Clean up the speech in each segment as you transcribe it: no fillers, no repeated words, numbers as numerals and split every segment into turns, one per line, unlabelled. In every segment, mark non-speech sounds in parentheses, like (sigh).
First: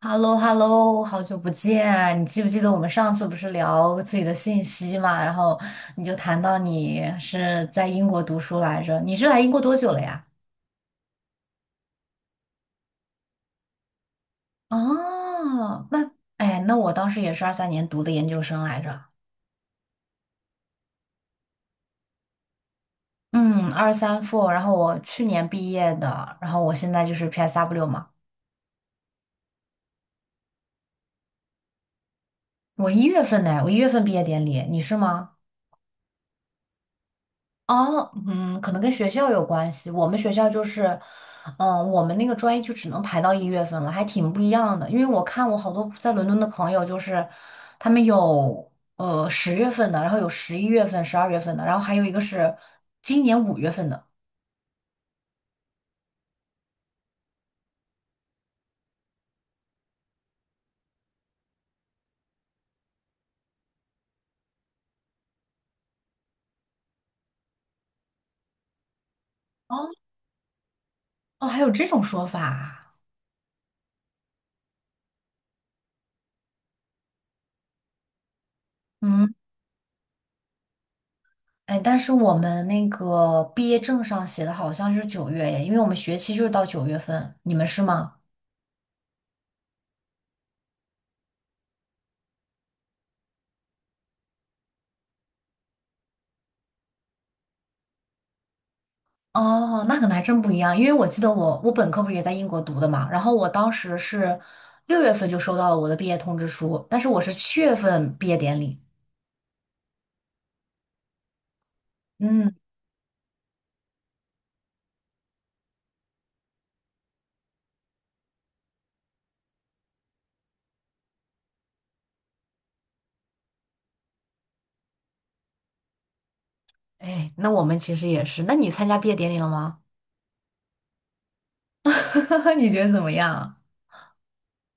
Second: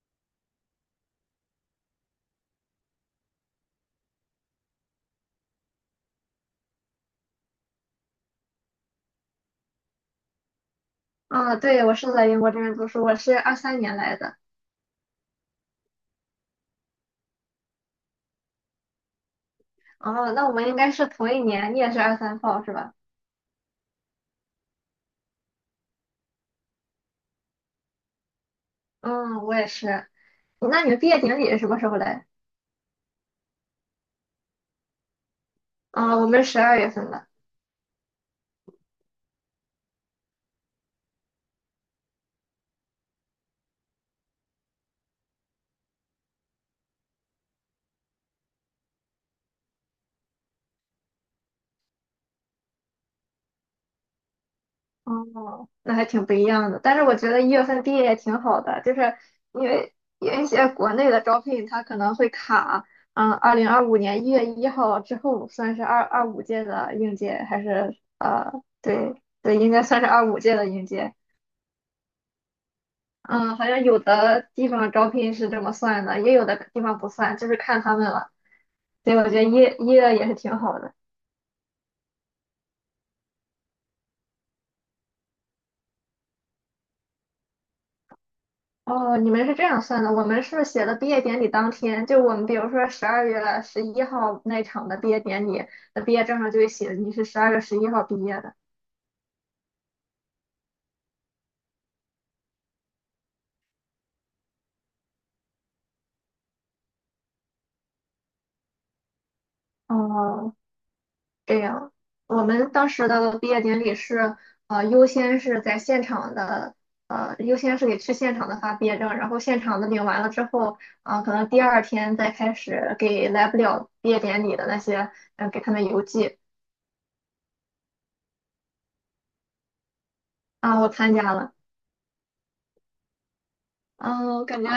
h e l l o h e l l o 好久不见！你记不记得我们上次不是聊自己的信息嘛？然后你就谈到你是在英国读书来着，你是来英国多久了呀？
嗯，对，我是在英国这边读书，我是23年来的。
哦，那哎，那我当时也是二三年读的研究生来着，
哦，那我们应该是同一年，你也是23号是吧？
嗯，二三 f 然后我去年毕业的，然后我现在就是 PSW 嘛，
嗯，我也是。那你们毕业典礼是什么时候来？
我一月份呢，我一月份毕业典礼，你是吗？
啊、我们12月份的。
哦，嗯，可能跟学校有关系。我们学校就是，嗯，我们那个专业就只能排到一月份了，还挺不一样的。因为我看我好多在伦敦的朋友，就是他们有十月份的，然后有十一月份、十二月份的，然后还有一个是今年五月份的。
哦，那还挺不一样的。但是我觉得1月份毕业也挺好的，就是因为有一些国内的招聘它可能会卡，嗯，2025年1月1号之后算是二二五届的应届，还是对对，应该
哦
算是二五届的应届。
哦，还有这种说法啊。
嗯，好像有的地方招聘是这么算的，也有的地方不算，就是看他们了。所以我觉
嗯，
得一月也是挺好的。
哎，但是我们那个毕业证上写的好像是九月耶，因为我们学期就是到九月份，你们是吗？
哦，你们是这样算的，我们是写的毕业典礼当天，就我们比如说十二月十一号那场的毕业典礼。那毕业证上就会写你是十二月十一号毕业的。
哦，那可能还真不一样，因为我记得我本科不是也在英国读的嘛，然后我当时是六月份就收到了我的毕业通知书，但是我是七月份毕业典礼。
哦，这样，我
嗯，
们当时的毕业典礼是，优先是在现场的，优先是给去现场的发毕业证，然后现场的领完了之后，啊、可能第二天再开始给来不了毕业典礼的那些，给他们邮寄。
哎，那我们其实也是。那你参加毕业典礼了吗？
啊、我参加了，
(laughs) 你觉得怎么样？
嗯、我感觉，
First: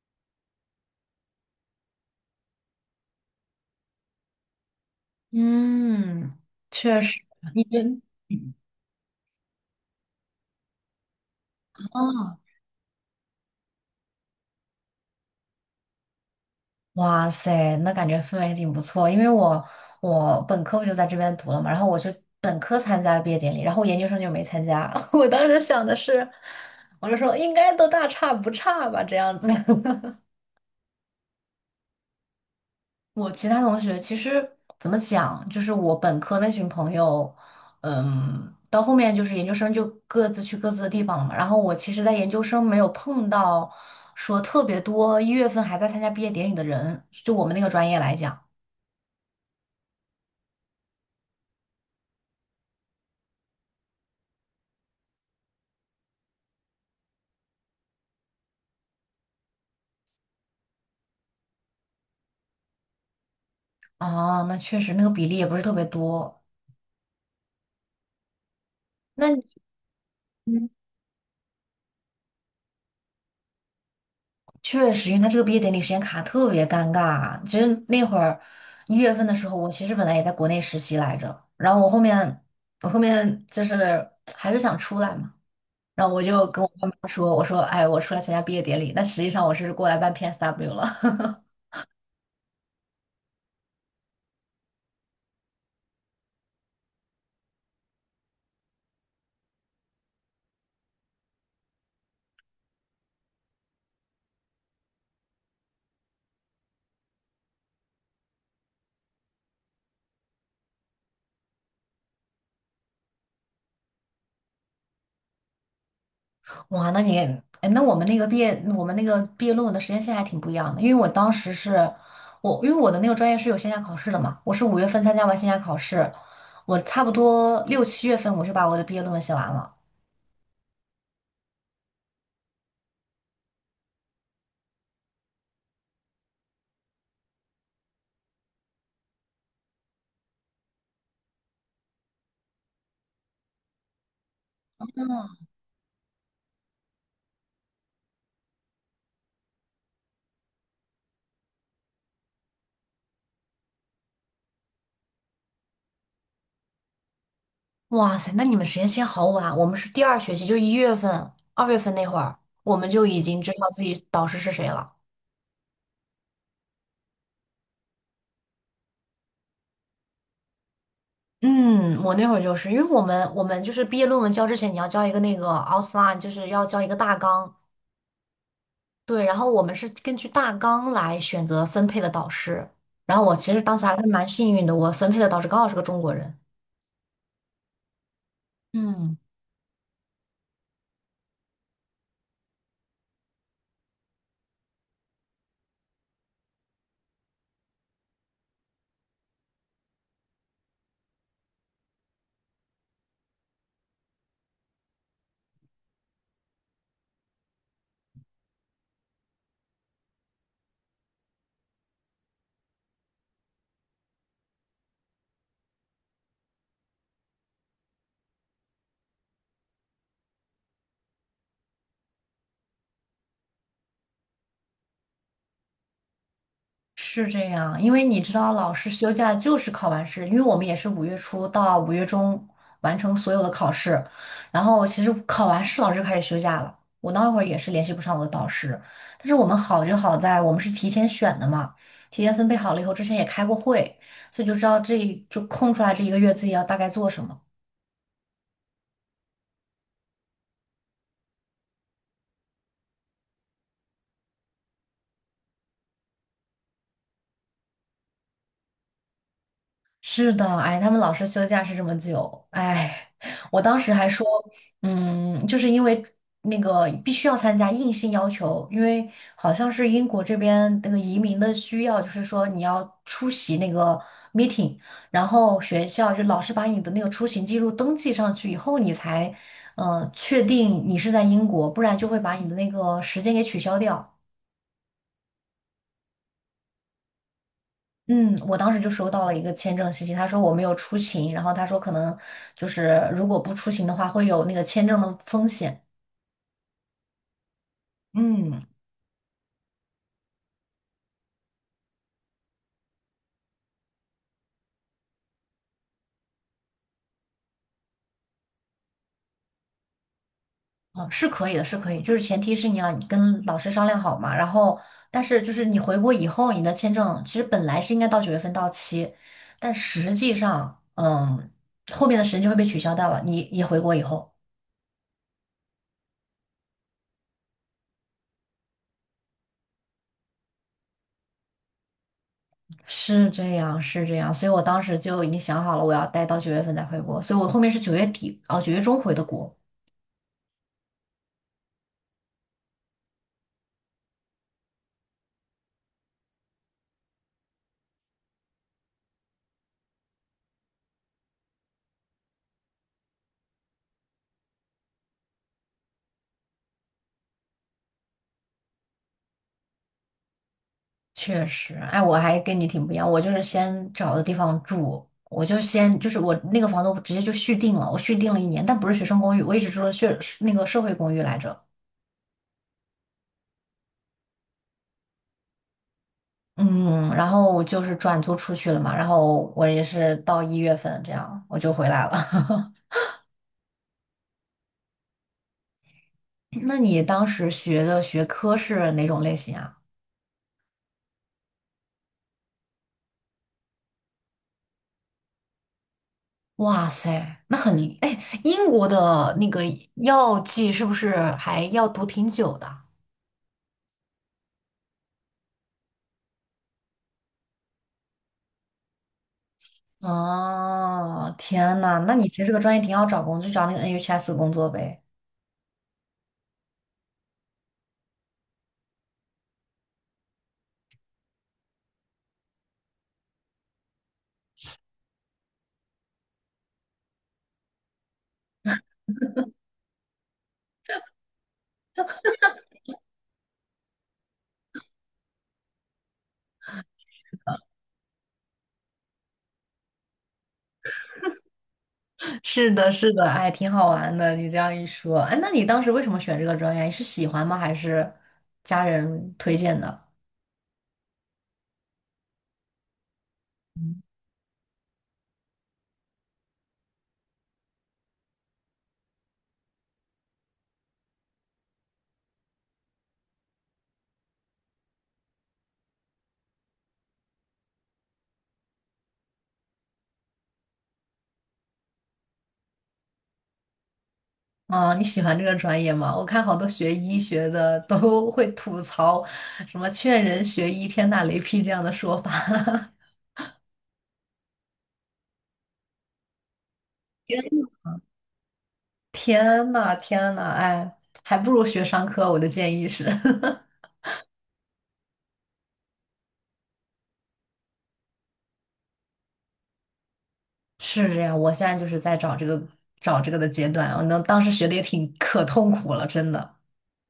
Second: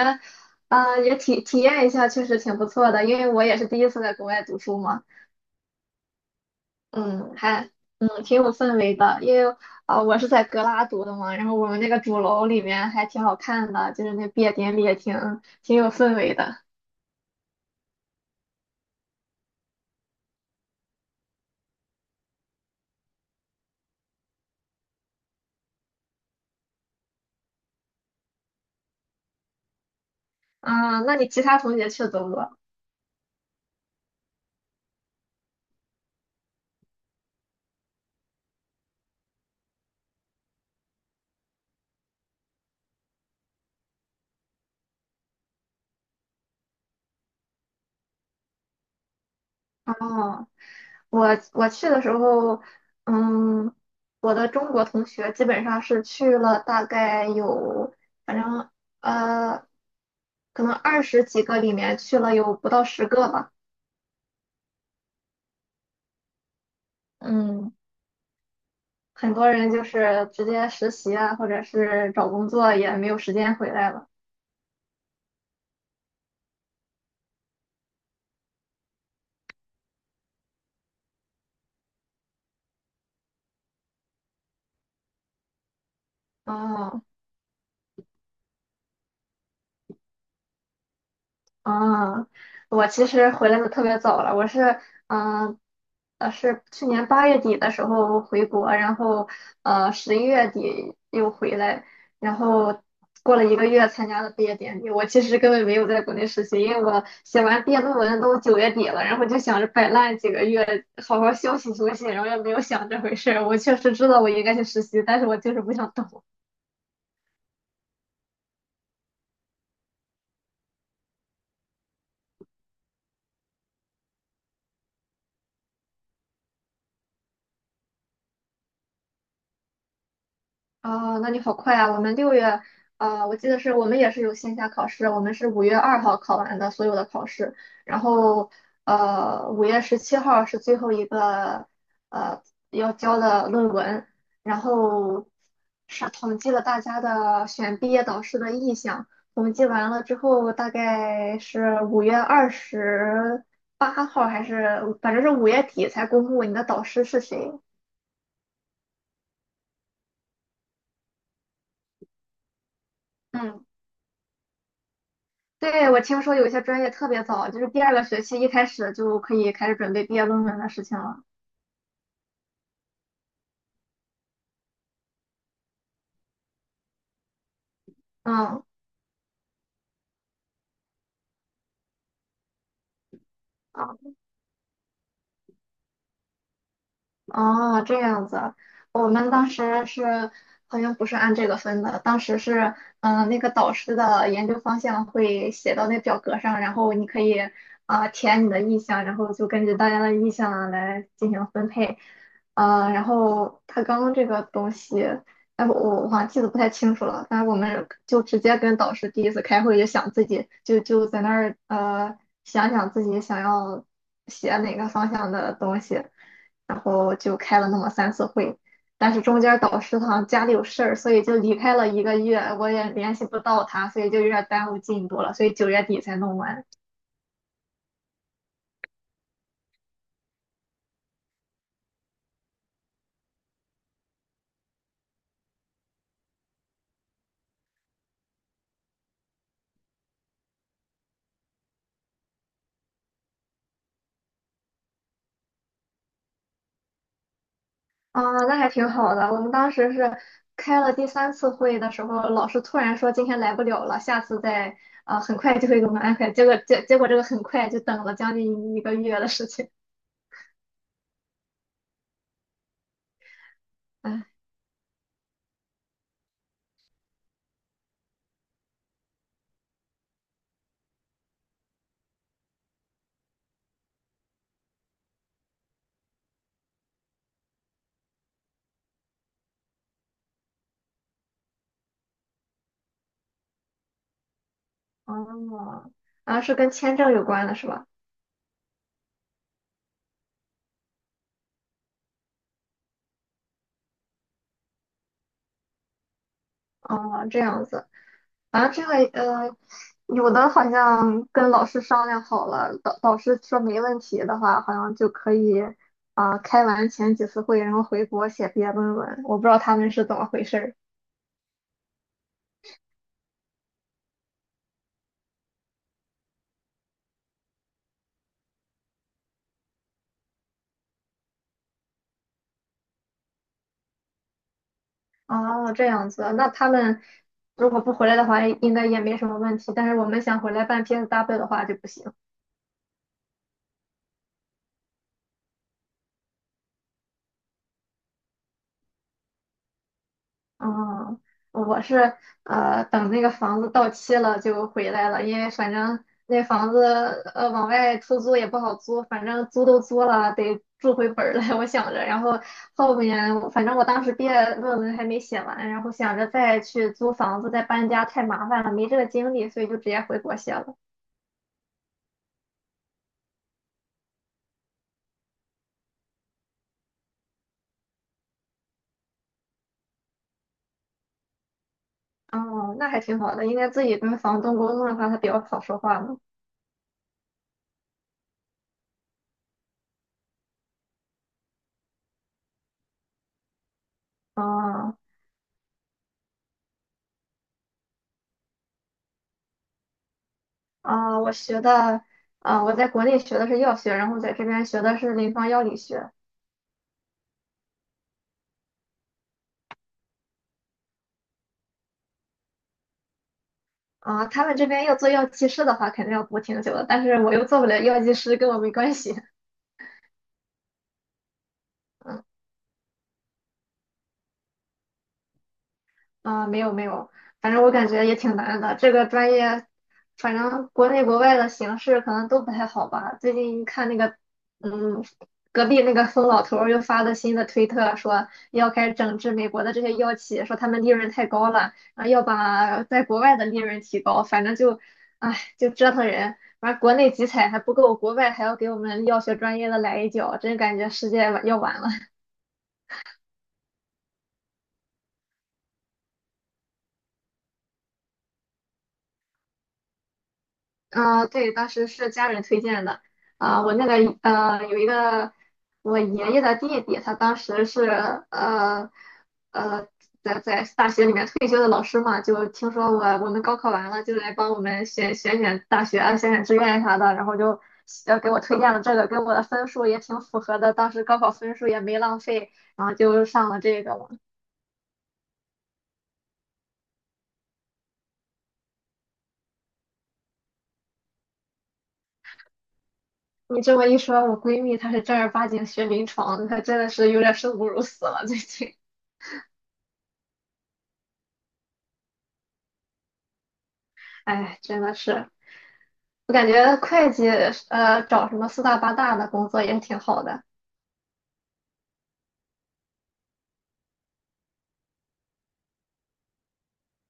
啊、也体验一下，确实挺不错的，因为我也是第一次在国外读书嘛。
嗯，确实。
嗯，
你
还
觉得？
挺有氛围的，因为啊、我是在格拉读的嘛，然后我们那个主
哦，
楼里面还挺好看的，就是那毕业典礼也挺有氛围的。
哇塞，那感觉氛围挺不错，因为我本科我就在这边读了嘛，然后我是本科参加了毕业典礼，然后研究生就没参加。(laughs) 我当时想的是，我就说应该都大差不差吧，这样子。(laughs)
啊，那你其他同学去的多不多？
我其他同学其实怎么讲，就是我本科那群朋友，嗯，到后面就是研究生就各自去各自的地方了嘛。然后我其实，在研究生没有碰到说特别多一月份还在参加毕业典礼的人，就我们那个专业来讲。
哦，我我去的时候，嗯，我的中国同学基本上是去了大概有，反正呃，可能20几个里面去了有不到10个吧。
哦，那确实那个比例也不是特别多。
嗯。
那
很
你
多人就是直
嗯
接实习啊，或者是找工作也没有时间回来了。
确实，因为他这个毕业典礼时间卡特别尴尬。其实那会儿一月份的时候，我其实本来也在国内实习来着，然后我后面就是还是想出来嘛，然后我就跟我爸
哦，
妈说，我说哎，我出来参加毕业典礼，但实际上我是过来办 PSW 了。(laughs)
啊，我其实回来的特别早了，我是嗯是去年8月底的时候回国，然后11月底又回来，然后过了一个月参加了毕业典礼。我其实根本没有在国内实习，因为我写完毕业论文都九月底了，然后就想着摆烂几个月，好好休息休息，然后也没有想这回事儿。我确实知道我应该去实习，但是我就是不想动。
哇，那你，哎，那我们那个毕业，我们那个毕业论文的时间线还挺不一样的，因为我当时是，我因为我的那个专业是有线下考试的嘛，我是五月份参加完线下考试，我差不多六七月份我就把我的毕业论文写完了。
啊，那你好快啊！我们6月，啊，我记得是我们也是有线下考试，我们是5月2号考完的所有的考试，然后5月17号是最后一个呃要交的论文，然后是统计了大家的选毕业导师的意向，统计完了之后，大概是5月28号还是反正是5月底才公布你的导师是谁。
哇塞，那你们时间线好晚啊，我们是第二学期，就一月份、二月份那会儿，我们就已经知
嗯。
道自己导师是谁了。
对，我听说有一些专业特别早，就是第二个学期一开始就可以开始准备毕业论文的事情了。
嗯，我那会儿就是因为我们就是毕业论文交之前，你要交一个那个 outline，就是要交一个大纲，
嗯，
对，然后我们是根据大纲来选择分配的导师。然后我其实当时还
啊。
是蛮幸运的，我分配的导师刚好是个中国人。
哦，这样子，我
嗯，
们当时是好像不是按这个分的，当时是那个导师的研究方向会写到那表格上，然后你可以啊、填你的意向，然后就根据大家的意向来进行分配，然后他刚这个东西，哎，我好像记得不太清楚了，但是我们就直接跟导师第一次开会就想自己就在那儿想想自己想要写哪个方向的东西。然后就开了那么三次会，但是中间导师好像家里有事儿，所以就离开了一个月，我也联系不到他，所以就有点耽误进度了，所以九月底才弄完。
是这样，因为你知道，老师休假就是考完试，因为我们也是五月初到五月中完成所有的考试，然后其实考完试老师就开始休假了。我那会儿也是联系不上我的导师，但是我们好就好在我们是提前选的嘛，提前分配好了以后，之前也开过会，所以就知道这就空出来这一个月自己要大概做什么。
啊，那还挺好的。我们当时是开了第三次会的时候，老师突然说今天来不了了，下次再啊、很快就会给我们安排。结果这个很快就等了将近一个月的事情。
是的，哎，他们老师休假是这么久，哎，我当时还说，
哎，
嗯，就是因为那个必须要参加，硬性要求，因为好像是英国这边那个移民的需要，就是说你要出席那个 meeting，然后学校就老师把你的那个出行记录登记上去以后，你才，确定你是在英国，不然就会把你的那个时间给取消掉。
哦，啊，是跟签证有关的是吧？
嗯，我当时就收到了一个签证信息，他说我没有出勤，然后他说可能就是如果不出勤的话，会有那个签证的风险。
哦，这样子。
嗯，
反正这个有的好像跟老师商量好了，导师说没问题的话，好像就可以啊、开完前几次会，然后回国写毕业论文。我不知道他们是怎么回事儿。
哦，是可以的，是可以，就是前提是你要跟老师商量好嘛，然后但是就是你回国以后，你的签证其实本来是应该到九月份到期，但实际上，嗯，后面的时间就会被取消掉了，你回国以后。
哦，这样子，那他们如果不回来的话，应该也没什么问题。但是我们想回来办 PSW 的话就不行。
是这样，是这样，所以我当时就已经想好了，我要待到九月份再回国，所以我后面是九月底，哦，九月中回的国。
嗯，我是等那个房子到期了就回来了，因为反正那房子往外出租也不好租，反正租都租了，得住回本儿来，(laughs) 我想着。然后后面我反正我当时毕业论文还没写完，然后想着再去租房子再搬家太麻烦了，没这个精力，所以就直接回国写了。
确实，哎，我还跟你挺不一样，我就是先找的地方住，我就先就是我那个房东直接就续订了，我续订了一年，但不是学生公寓，我一直住的社那个社会公寓来着，
哦，那还挺好的，应该自己跟房东沟通的话，他比较好说话嘛。
嗯，然后就是转租出去了嘛，然后我也是到一月份这样我就回来了。
哦。
(laughs) 那你当时学的学科是哪种类型啊？
啊、我学的，啊、我在国内学的是药学，然后在这边学的是临床药理学。
哇塞，那很，哎，英国的那个药剂是不是还要读挺久的？
啊、他们这边要做药剂师的话，肯定要读挺久的，但是我又做不了药剂师，跟我没关系。
哦，天呐，那你其实这个专业挺好找工作，就找那个 NHS 工作呗。
啊、没有没有，反正我感觉也挺难的。这个专业，反正国内国外的形势可能都不太好吧。最近看那个，嗯，隔壁那个疯老头儿又发了新的推特，说要开始整治美国的这些药企，说他们利润太高了，然后要把在国外的利润提高。反正就，唉，就折腾人。完，国内集采还不够，国外还要给我们药学专业的来一脚，真感觉世界要完了。
(laughs) 是的，是的。哎，挺好玩的，你这样一说，哎，那你当时为什么选这个专业？你是喜欢吗？还是家人推荐的？
啊，对，当时是家人推荐的。啊、我那个有一个我爷爷的弟弟，他当时是呃呃在大学里面退休的老师嘛，就听说我们高考完了，就来帮我们选选大学啊，选选志愿啥的，然后就给我推荐了这个，跟我的分数也挺符合的，当时高考分数也没浪费，然后就上了这个了。
啊，你喜欢这个专业吗？我看好多学医学的都会吐槽什么“劝人学医，天打雷劈”这样的说法。
你这么一说，我闺蜜她是正儿八经学临床的，她真的是有点生不
(laughs)
如死了，最近。
天呐，天呐，哎，还不如学商科，我的建议是。(laughs)
哎，真的是，我感觉会计找什么四大八大的工作也是挺好的。
是这样，我现在就是在找这个的阶段，我能当时学的也挺可痛苦了，真的。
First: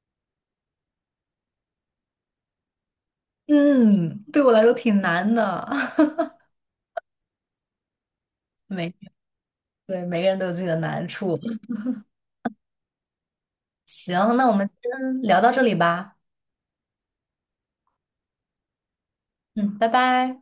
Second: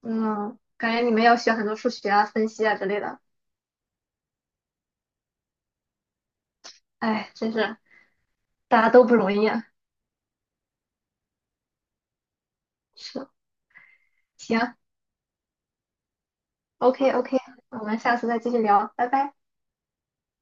嗯，感觉你们要学很多数学啊、分析啊之类的。
嗯，对我来说挺难的，(laughs)
哎，真是大家
每
都不容易啊。
对每个人都有自己的难处。
是，
行，那我们今
行
天聊到这里吧。
，OK OK，我们下次再继续聊，拜拜。
嗯，拜拜。